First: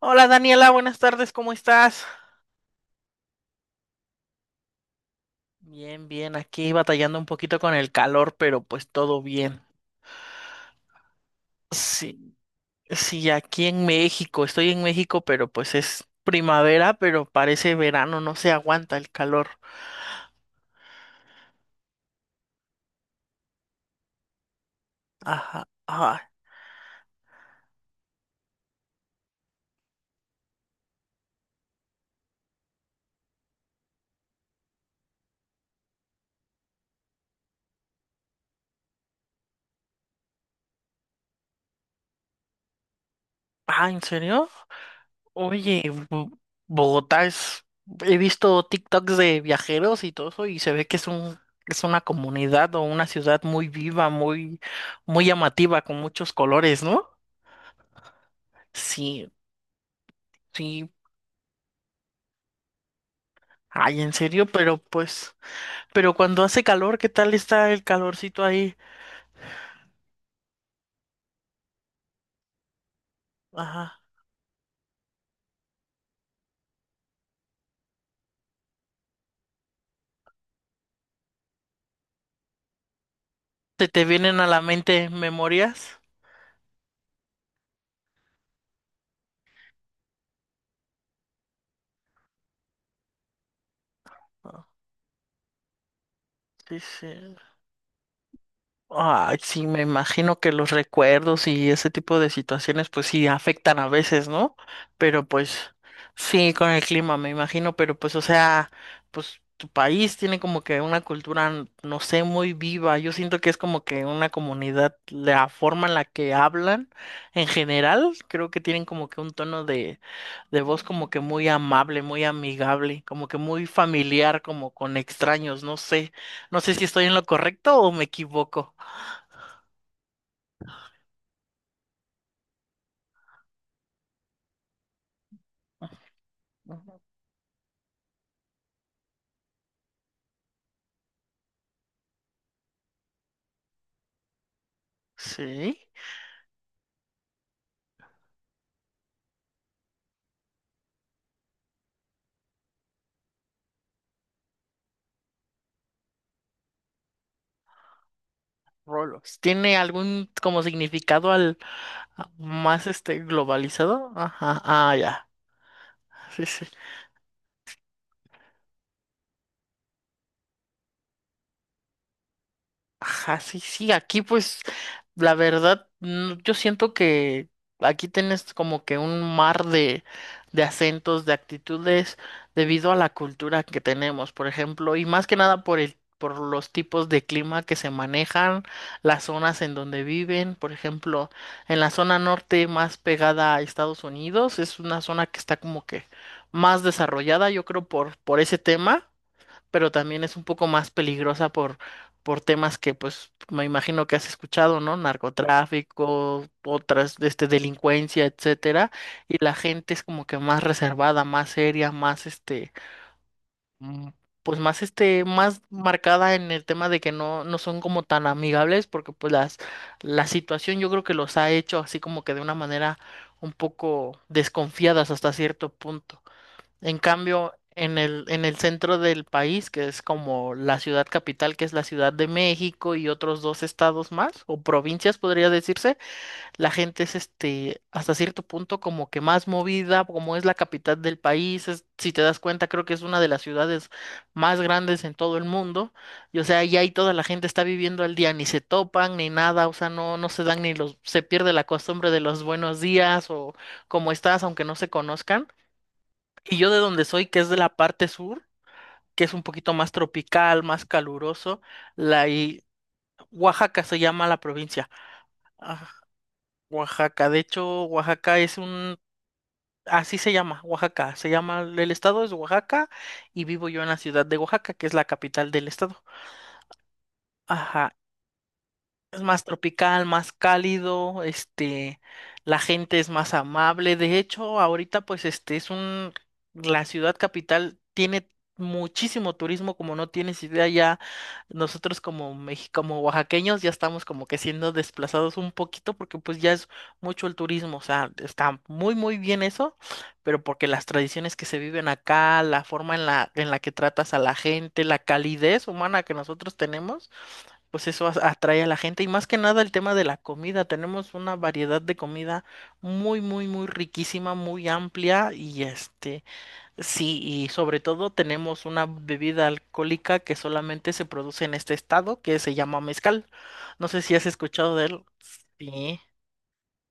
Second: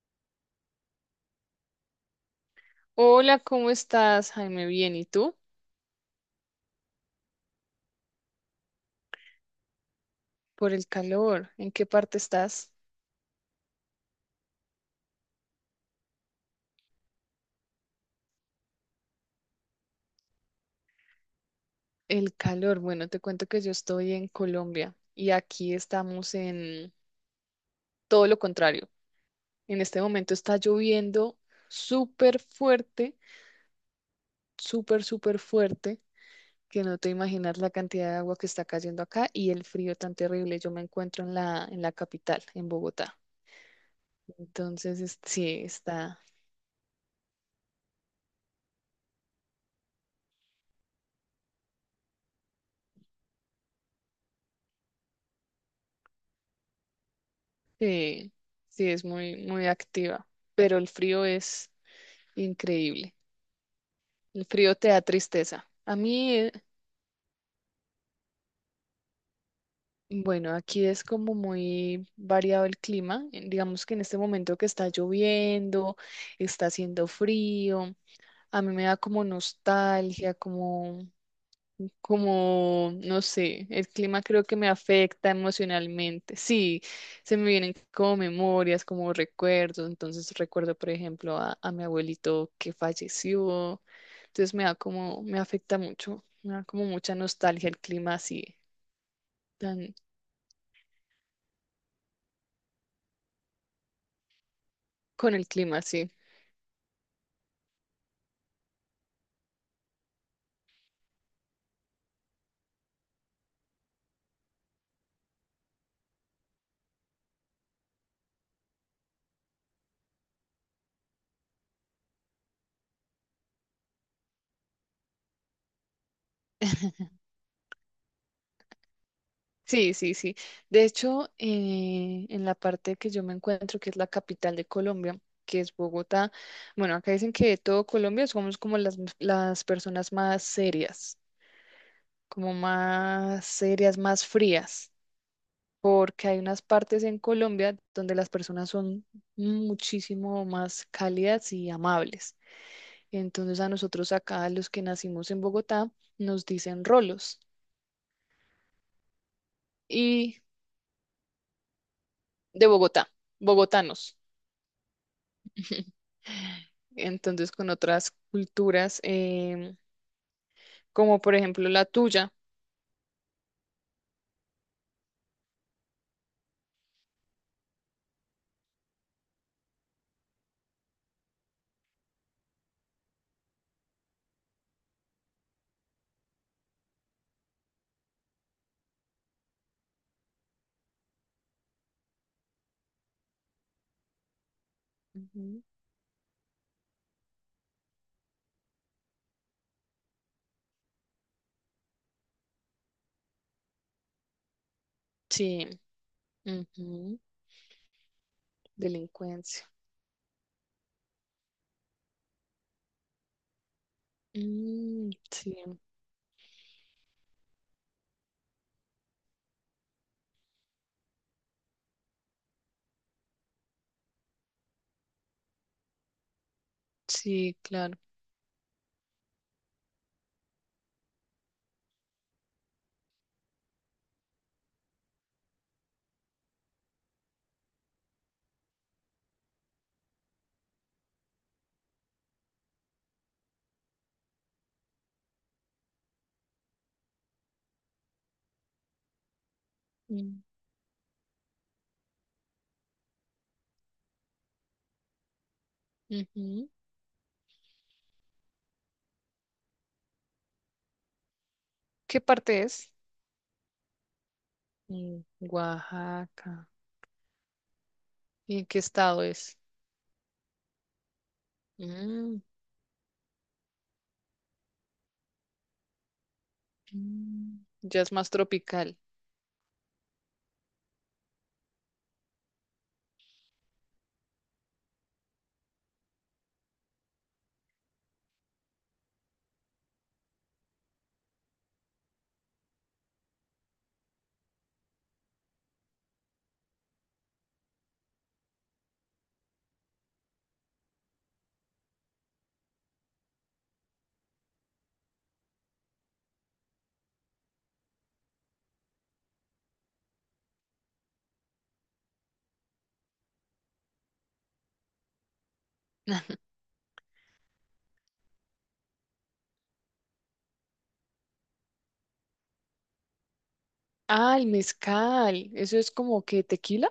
Hola Daniela, buenas tardes, ¿cómo estás? Hola, ¿cómo estás, Jaime? Bien, ¿y tú? Bien, bien, aquí batallando un poquito con el calor, pero pues todo bien. Por el calor, ¿en qué parte Sí, estás? sí, aquí en México, estoy en México, pero pues es primavera, pero parece verano, no se aguanta el calor. El calor, bueno, te cuento que yo estoy en Colombia y Ajá, aquí ajá. estamos en todo lo contrario. En este momento está lloviendo súper fuerte, súper, súper fuerte, que no te imaginas la cantidad de agua que está cayendo acá y el frío tan terrible. Yo me encuentro en la capital, en Bogotá. Ah, ¿en serio? Entonces, sí, Oye, está, Bo- Bogotá es. He visto TikToks de viajeros y todo eso y se ve que es una comunidad o una ciudad muy viva, muy, muy llamativa, con muchos colores, ¿no? sí, sí, es Sí. muy, muy activa, pero Sí, el frío es increíble. ay, en El serio, frío pero te da pues, tristeza. A pero mí, cuando hace calor, ¿qué tal está el calorcito ahí? bueno, aquí es como muy variado el clima. Digamos que Ajá. en este momento que está lloviendo, está haciendo frío. A mí me da como nostalgia, no sé, ¿Se el te clima vienen creo a que la me mente afecta memorias? emocionalmente. Sí, se me vienen como memorias, como recuerdos. Entonces recuerdo, por ejemplo, a mi abuelito que falleció. Entonces Ah, me da como, me afecta mucho, me da sí, como sí. mucha nostalgia el clima así, Ay, sí, me tan, imagino que los recuerdos y ese tipo de situaciones, pues sí, afectan a veces, ¿no? Pero con el pues clima así. sí, con el clima, me imagino, pero pues, o sea, pues tu país tiene como que una cultura, no sé, muy viva. Yo siento que es como que una comunidad, la forma en la que hablan en general, creo que tienen como que un tono de voz como que muy amable, muy amigable, como que muy familiar, como con extraños, no sé. No sé si estoy en lo correcto o me equivoco. Sí, sí, sí. De hecho, en la parte que yo me encuentro, que es la capital de Colombia, que es Bogotá, bueno, Ujú. acá dicen que de todo Colombia somos como las personas más serias, como más serias, más frías, Sí, porque hay unas partes en Colombia donde las personas son muchísimo más cálidas y amables. Entonces a nosotros acá, los que nacimos en Bogotá, nos dicen rolos rolos. ¿Tiene algún y como significado de más Bogotá, este globalizado? bogotanos. Ajá, ah, ya. Sí, sí. Entonces, con otras culturas, como por ejemplo la tuya. Ajá, sí, sí, aquí pues la verdad yo siento que aquí tienes como que un mar de acentos, de actitudes debido a la cultura que tenemos, por ejemplo, y más que nada por los tipos de clima que se manejan, las zonas en donde viven, por ejemplo, en la zona norte más pegada a Estados Unidos, es una zona que está Ujú. como que más desarrollada, yo creo, por ese tema pero también es un poco más peligrosa por temas que, pues, me imagino que has escuchado, ¿no? Sí, Narcotráfico, otras, ujú, este, delincuencia, etcétera. Y la delincuencia. gente es como que más reservada, más seria, más, este, mm, pues, más, Mm, este, sí, más marcada en el tema de que no, no son como tan amigables, porque, pues, la situación yo creo que los ha hecho así como que de una manera un poco desconfiadas hasta cierto punto. En cambio, sí, claro. en el centro del país, que es como la ciudad capital, que es la Ciudad de México y otros dos estados más, o provincias podría decirse, la gente es este, hasta cierto punto como que más movida, como es la capital del país, si te das cuenta, creo que es una de las ciudades más grandes en todo el mundo, y o sea, ya ahí toda la gente está viviendo al día, ni se topan, ni nada, o sea, no, no Mm, se dan ni los, se pierde la costumbre de los buenos días o cómo estás, aunque no se conozcan. Y ujú. yo de donde soy, que es de la parte sur, que es un poquito más tropical, más caluroso, ¿Qué la parte y es? Oaxaca se llama la provincia. Mm, Ah, Oaxaca. Oaxaca, de hecho, Oaxaca es ¿Y en qué un, estado es? así se llama, Oaxaca, se llama, el estado es Mm, Oaxaca y vivo yo en la ciudad de Oaxaca, que es la capital del estado. mm, Ajá, ya es más tropical. es más tropical, más cálido, este, la gente es más amable. De hecho, ahorita pues este es un, la ciudad capital tiene muchísimo turismo, como no tienes idea ya, nosotros como oaxaqueños ya estamos como que siendo desplazados un poquito porque pues ya es mucho el turismo, o sea, está muy muy bien eso, pero porque las tradiciones que se viven acá, la forma en la que tratas a la gente, la calidez humana que nosotros tenemos pues eso atrae a la gente y más que nada el tema de la comida. Tenemos una variedad de comida muy, muy, muy riquísima, muy amplia y este, sí, y sobre todo tenemos una bebida alcohólica que solamente se produce en este estado que se llama mezcal. No sé si has Ah, el escuchado de él. mezcal. ¿Eso es Sí. como que tequila?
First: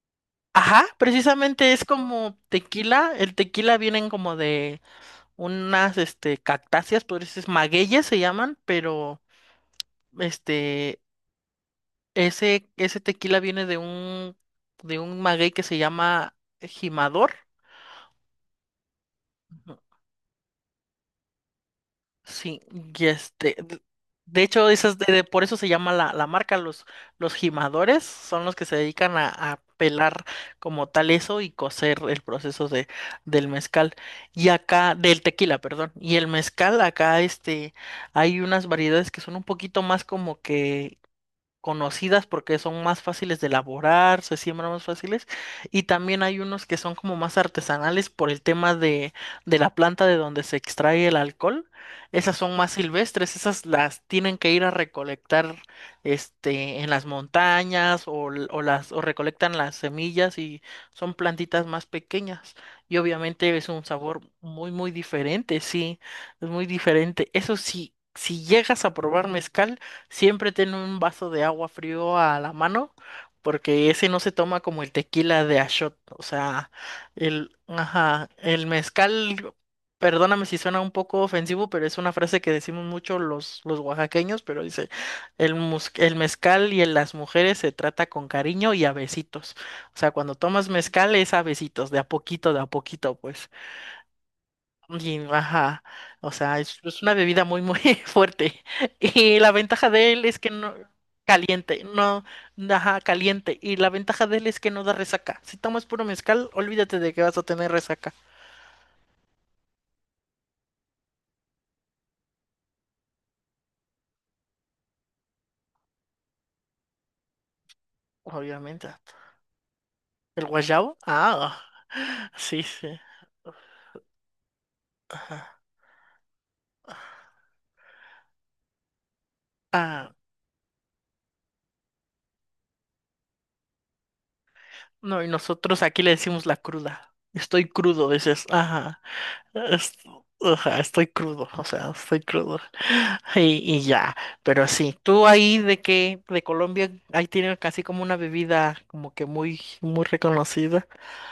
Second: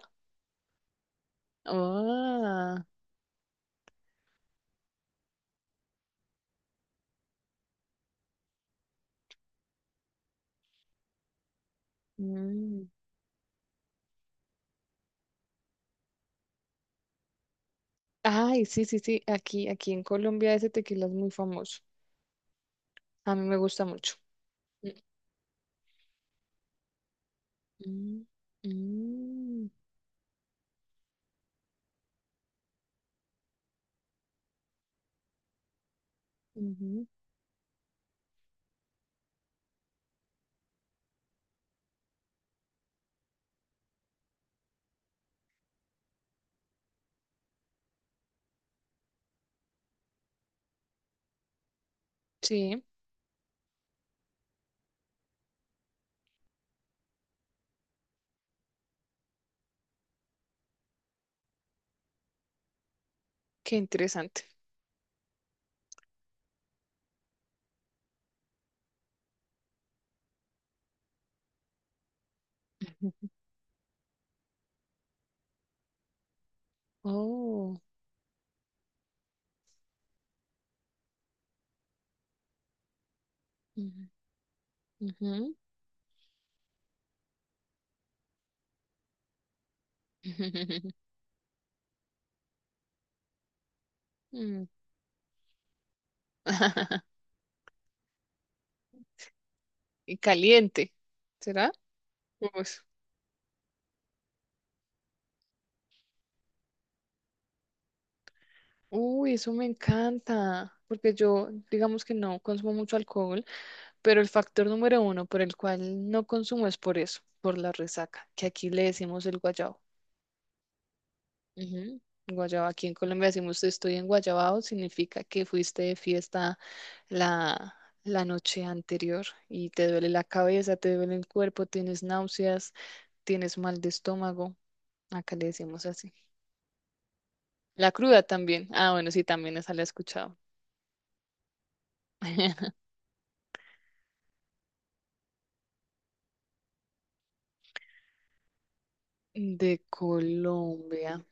Ajá, precisamente es como Ah, tequila. El tequila vienen como de unas, este, cactáceas, por eso es magueyes se llaman, pero, este, Ese, mm, ese tequila viene de un maguey que se llama Jimador. ay, sí, sí, sí. Aquí, Ujú. aquí en Colombia ese tequila es muy famoso. Sí, y A mí este, me de gusta mucho. de hecho, esas por eso se llama la, marca, los jimadores Mm, son los que se dedican a mm, pelar como tal eso y cocer el proceso del mezcal. Y acá, del tequila, perdón. Y el mezcal, ujú. acá este, hay unas variedades que son un poquito más como que conocidas porque son más fáciles de elaborar, se siembran más fáciles, y también hay unos que son como más artesanales por el tema de la planta de donde se extrae el alcohol. Esas son más Sí, silvestres, esas las tienen que ir a recolectar este, en las montañas o, o las, o recolectan las semillas y son plantitas más pequeñas. Y obviamente es qué un sabor interesante. muy, muy diferente, sí, es muy diferente. Eso sí, si llegas a probar mezcal, siempre ten un vaso de agua frío a la mano, porque ese no se toma como el tequila de a shot. O sea, el, Oh. ajá, el mezcal, perdóname si suena un poco ofensivo, pero es una frase que decimos mucho los Ujú, oaxaqueños, pero dice, ujú. el mezcal y en las mujeres se trata con cariño y a besitos. O sea, cuando tomas mezcal es a besitos, de a poquito, pues. Mm. Y, ajá, o sea, es una bebida muy, muy fuerte. Y la ventaja de Y él es que no, caliente, ¿será? caliente, no, Pues, ajá, caliente. Y la ventaja de él es que no da resaca. Si tomas puro mezcal, olvídate de que vas a tener resaca. uy, eso me encanta, porque yo, digamos que no consumo mucho alcohol, pero el factor número uno por el cual no consumo es por eso, por la resaca, que aquí le Obviamente. decimos el guayabo. ¿El guayabo? Ah, Ujú, sí, guayaba, sí. aquí en Colombia decimos estoy en Guayabao, significa que Ajá, fuiste de fiesta la, la noche anterior y te duele ah, la cabeza, te duele el cuerpo, tienes náuseas, tienes mal de estómago. no, y Acá le nosotros decimos aquí le así. decimos la cruda. Estoy La crudo, cruda dices. también. Ah, Ajá. bueno, sí, también esa la he Es- escuchado. ajá, estoy crudo, o sea, estoy crudo. Y ya, pero sí, tú ahí de que de Colombia, ahí tienen casi como una bebida como que muy, De muy reconocida. Colombia.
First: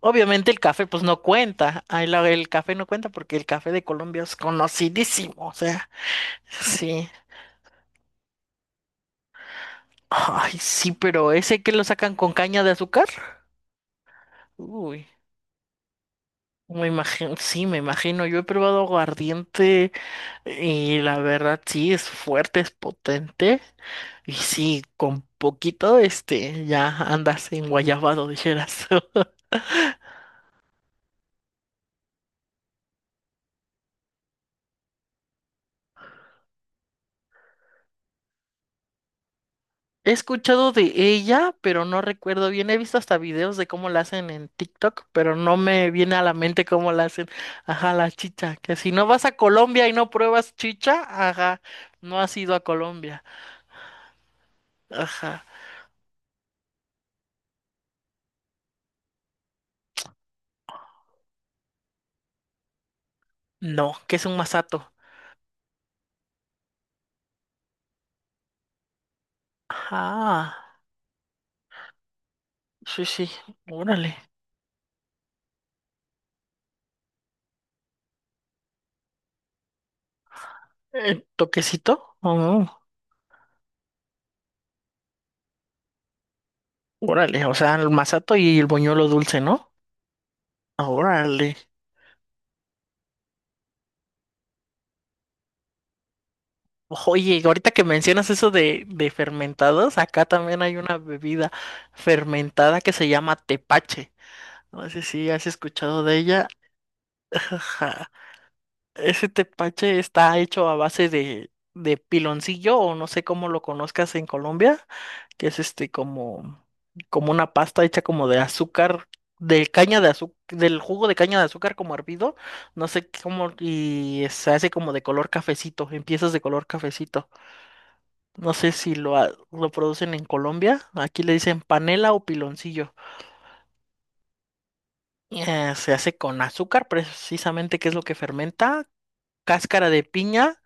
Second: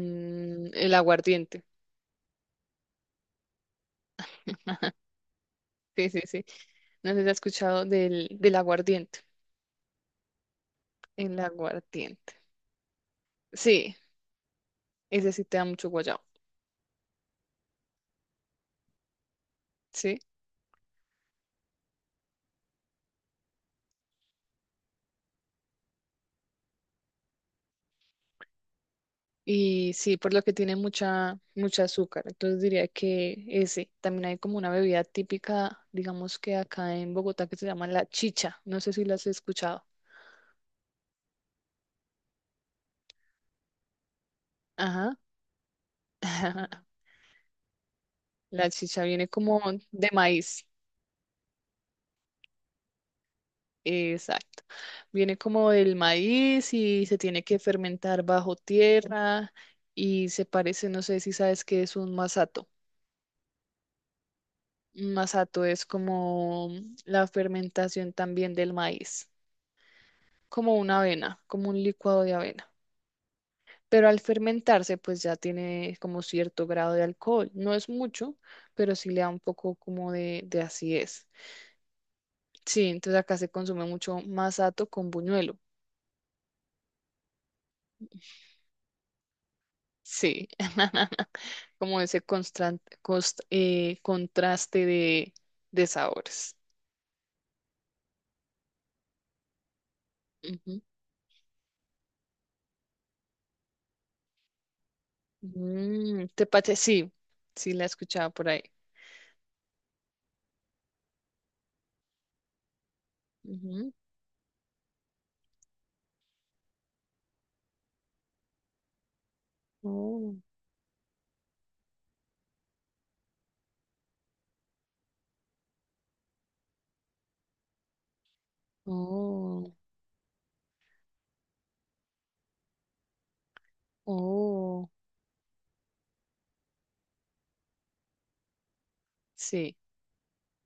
Obviamente el café el pues no aguardiente. cuenta, ahí el café no cuenta porque el café de Colombia es conocidísimo, o sea, Sí, sí, sí. sí. No sé si has escuchado del aguardiente. Ay, sí, pero El ese que lo sacan con aguardiente. caña de azúcar. Sí, Uy, ese sí te da mucho guayabo. me imagino, sí, me imagino, yo he probado aguardiente. ¿Sí? Y la verdad sí es fuerte, es potente. Y sí, con poquito, este, ya andas en guayabado, dijeras. Y sí, por lo que tiene mucha, mucha azúcar. Entonces diría que ese. También hay como una bebida típica, digamos que acá en Bogotá, que se llama la chicha. No sé si la has escuchado. He escuchado de ella, pero no recuerdo bien. He visto hasta videos de cómo la hacen en TikTok, Ajá. pero no me viene a la mente cómo la hacen. Ajá, la chicha. La Que si chicha no vas viene a como Colombia y de no pruebas maíz. chicha, ajá, no has ido a Colombia. Exacto. Viene Ajá. como del maíz y se tiene que fermentar bajo tierra y se parece, no sé si sabes qué es un masato. No, que es un masato. Un masato es como la fermentación también del maíz, Ajá. como una avena, como un licuado de avena. Sí, sí. Pero Órale. al fermentarse, pues ya tiene como cierto grado de alcohol. No es mucho, pero sí le da un poco como de acidez. ¿Toquecito? Oh. Sí, entonces acá se consume mucho masato con buñuelo. Órale, o sea, el masato y el boñuelo dulce, ¿no? Sí, Órale. como ese contraste de sabores. Oye, ahorita que mencionas eso de fermentados, acá también hay Ujú. una bebida fermentada que se llama tepache. No sé si has escuchado de Mm, ella. tepache, sí, sí la he Ajá. escuchado por ahí. Ese tepache está hecho a base de piloncillo o no sé cómo lo Ujú. conozcas en Colombia. Que es este como, una pasta hecha como de azúcar, de caña de azúcar, Oh, del jugo de caña de azúcar como hervido, no sé cómo, y se hace como de color cafecito, en piezas de color cafecito. No sé si lo oh, producen en Colombia, aquí le dicen panela o piloncillo. oh, Se hace con azúcar, precisamente, que es lo que fermenta, sí. cáscara de piña.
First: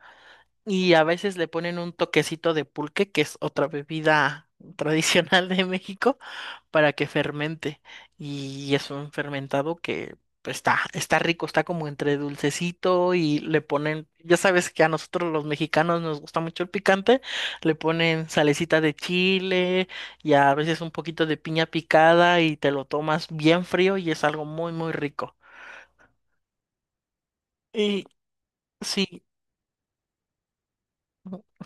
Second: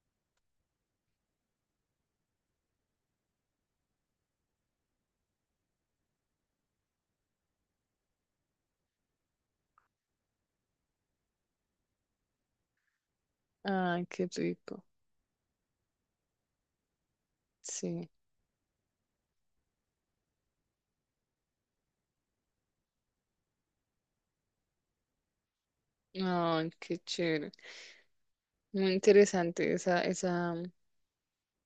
Y a veces le ponen un toquecito de pulque, que es otra bebida tradicional de México. Para que fermente. Y es un fermentado que pues, está rico, está como entre dulcecito y le Ay, ponen, qué ya sabes que rico. a nosotros los mexicanos nos gusta mucho el picante, le Sí. ponen salecita de chile y a veces un poquito de piña picada y te lo tomas bien frío y es algo muy, muy rico. Ay, qué chévere. Y Muy sí. interesante esa, esa,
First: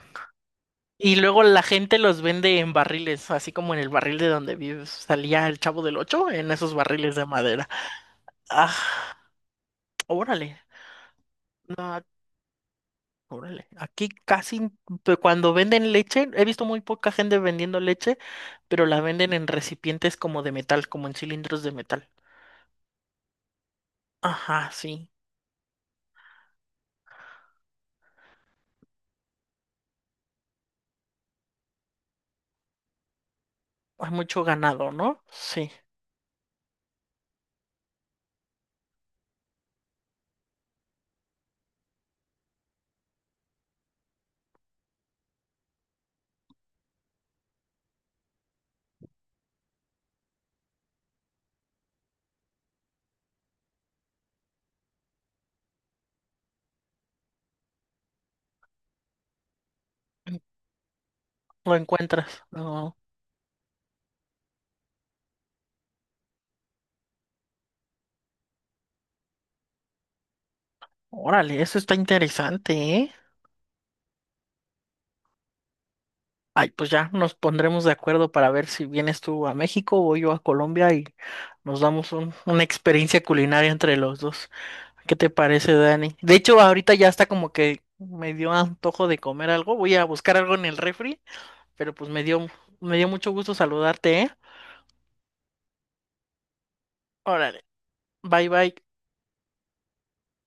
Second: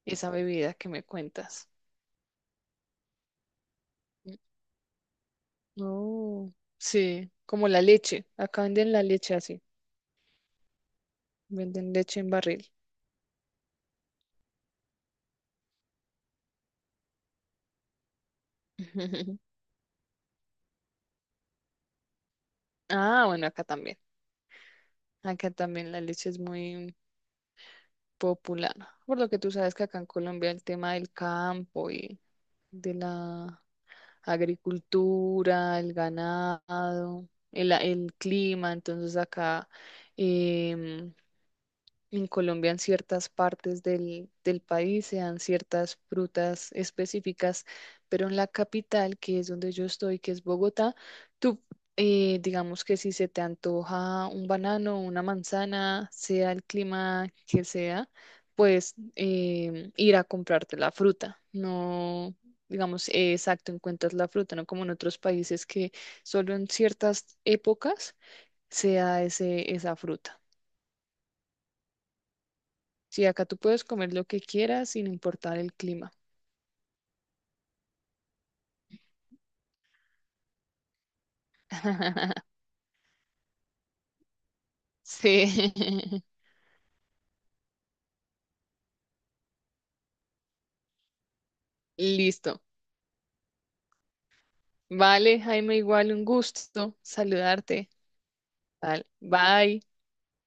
esa bebida que me Y luego la cuentas. gente los vende en barriles, así como en el barril de donde vives. Salía el Chavo del Ocho en Oh, esos barriles de sí, madera. como la leche. Acá Ah, venden la leche así. órale. Venden No, leche en barril. órale, aquí casi cuando venden leche, he visto muy poca gente vendiendo leche, pero la venden en recipientes como de metal, como en cilindros de metal. Ah, bueno, acá también. Ajá, sí. Acá también la leche es muy popular. Por lo que tú sabes que acá en Colombia el tema del campo y de la Hay mucho ganado, ¿no? Sí. agricultura, el ganado, el clima, entonces acá. em, En Colombia, en ciertas partes del país, se dan ciertas frutas específicas, pero en la capital, que es donde yo estoy, que es Bogotá, tú, digamos que si se te antoja un banano, una manzana, sea el clima que sea, pues ir a comprarte la fruta. Lo encuentras. No, No. digamos, exacto, encuentras la fruta, no como en otros países que solo en ciertas épocas se da esa fruta. Órale, eso está interesante, ¿eh? Sí, acá tú puedes comer lo que quieras sin importar el clima. Ay, pues ya nos pondremos de acuerdo para ver si vienes tú a México o yo a Colombia y nos damos una experiencia culinaria entre los dos. ¿Qué te Sí, parece, Dani? De hecho, ahorita ya está como que me dio antojo de comer algo. Voy a buscar algo en el refri, pero pues me dio, listo. me dio mucho gusto saludarte, ¿eh? Vale, Jaime, igual un gusto Órale, saludarte. bye bye. Vale, bye.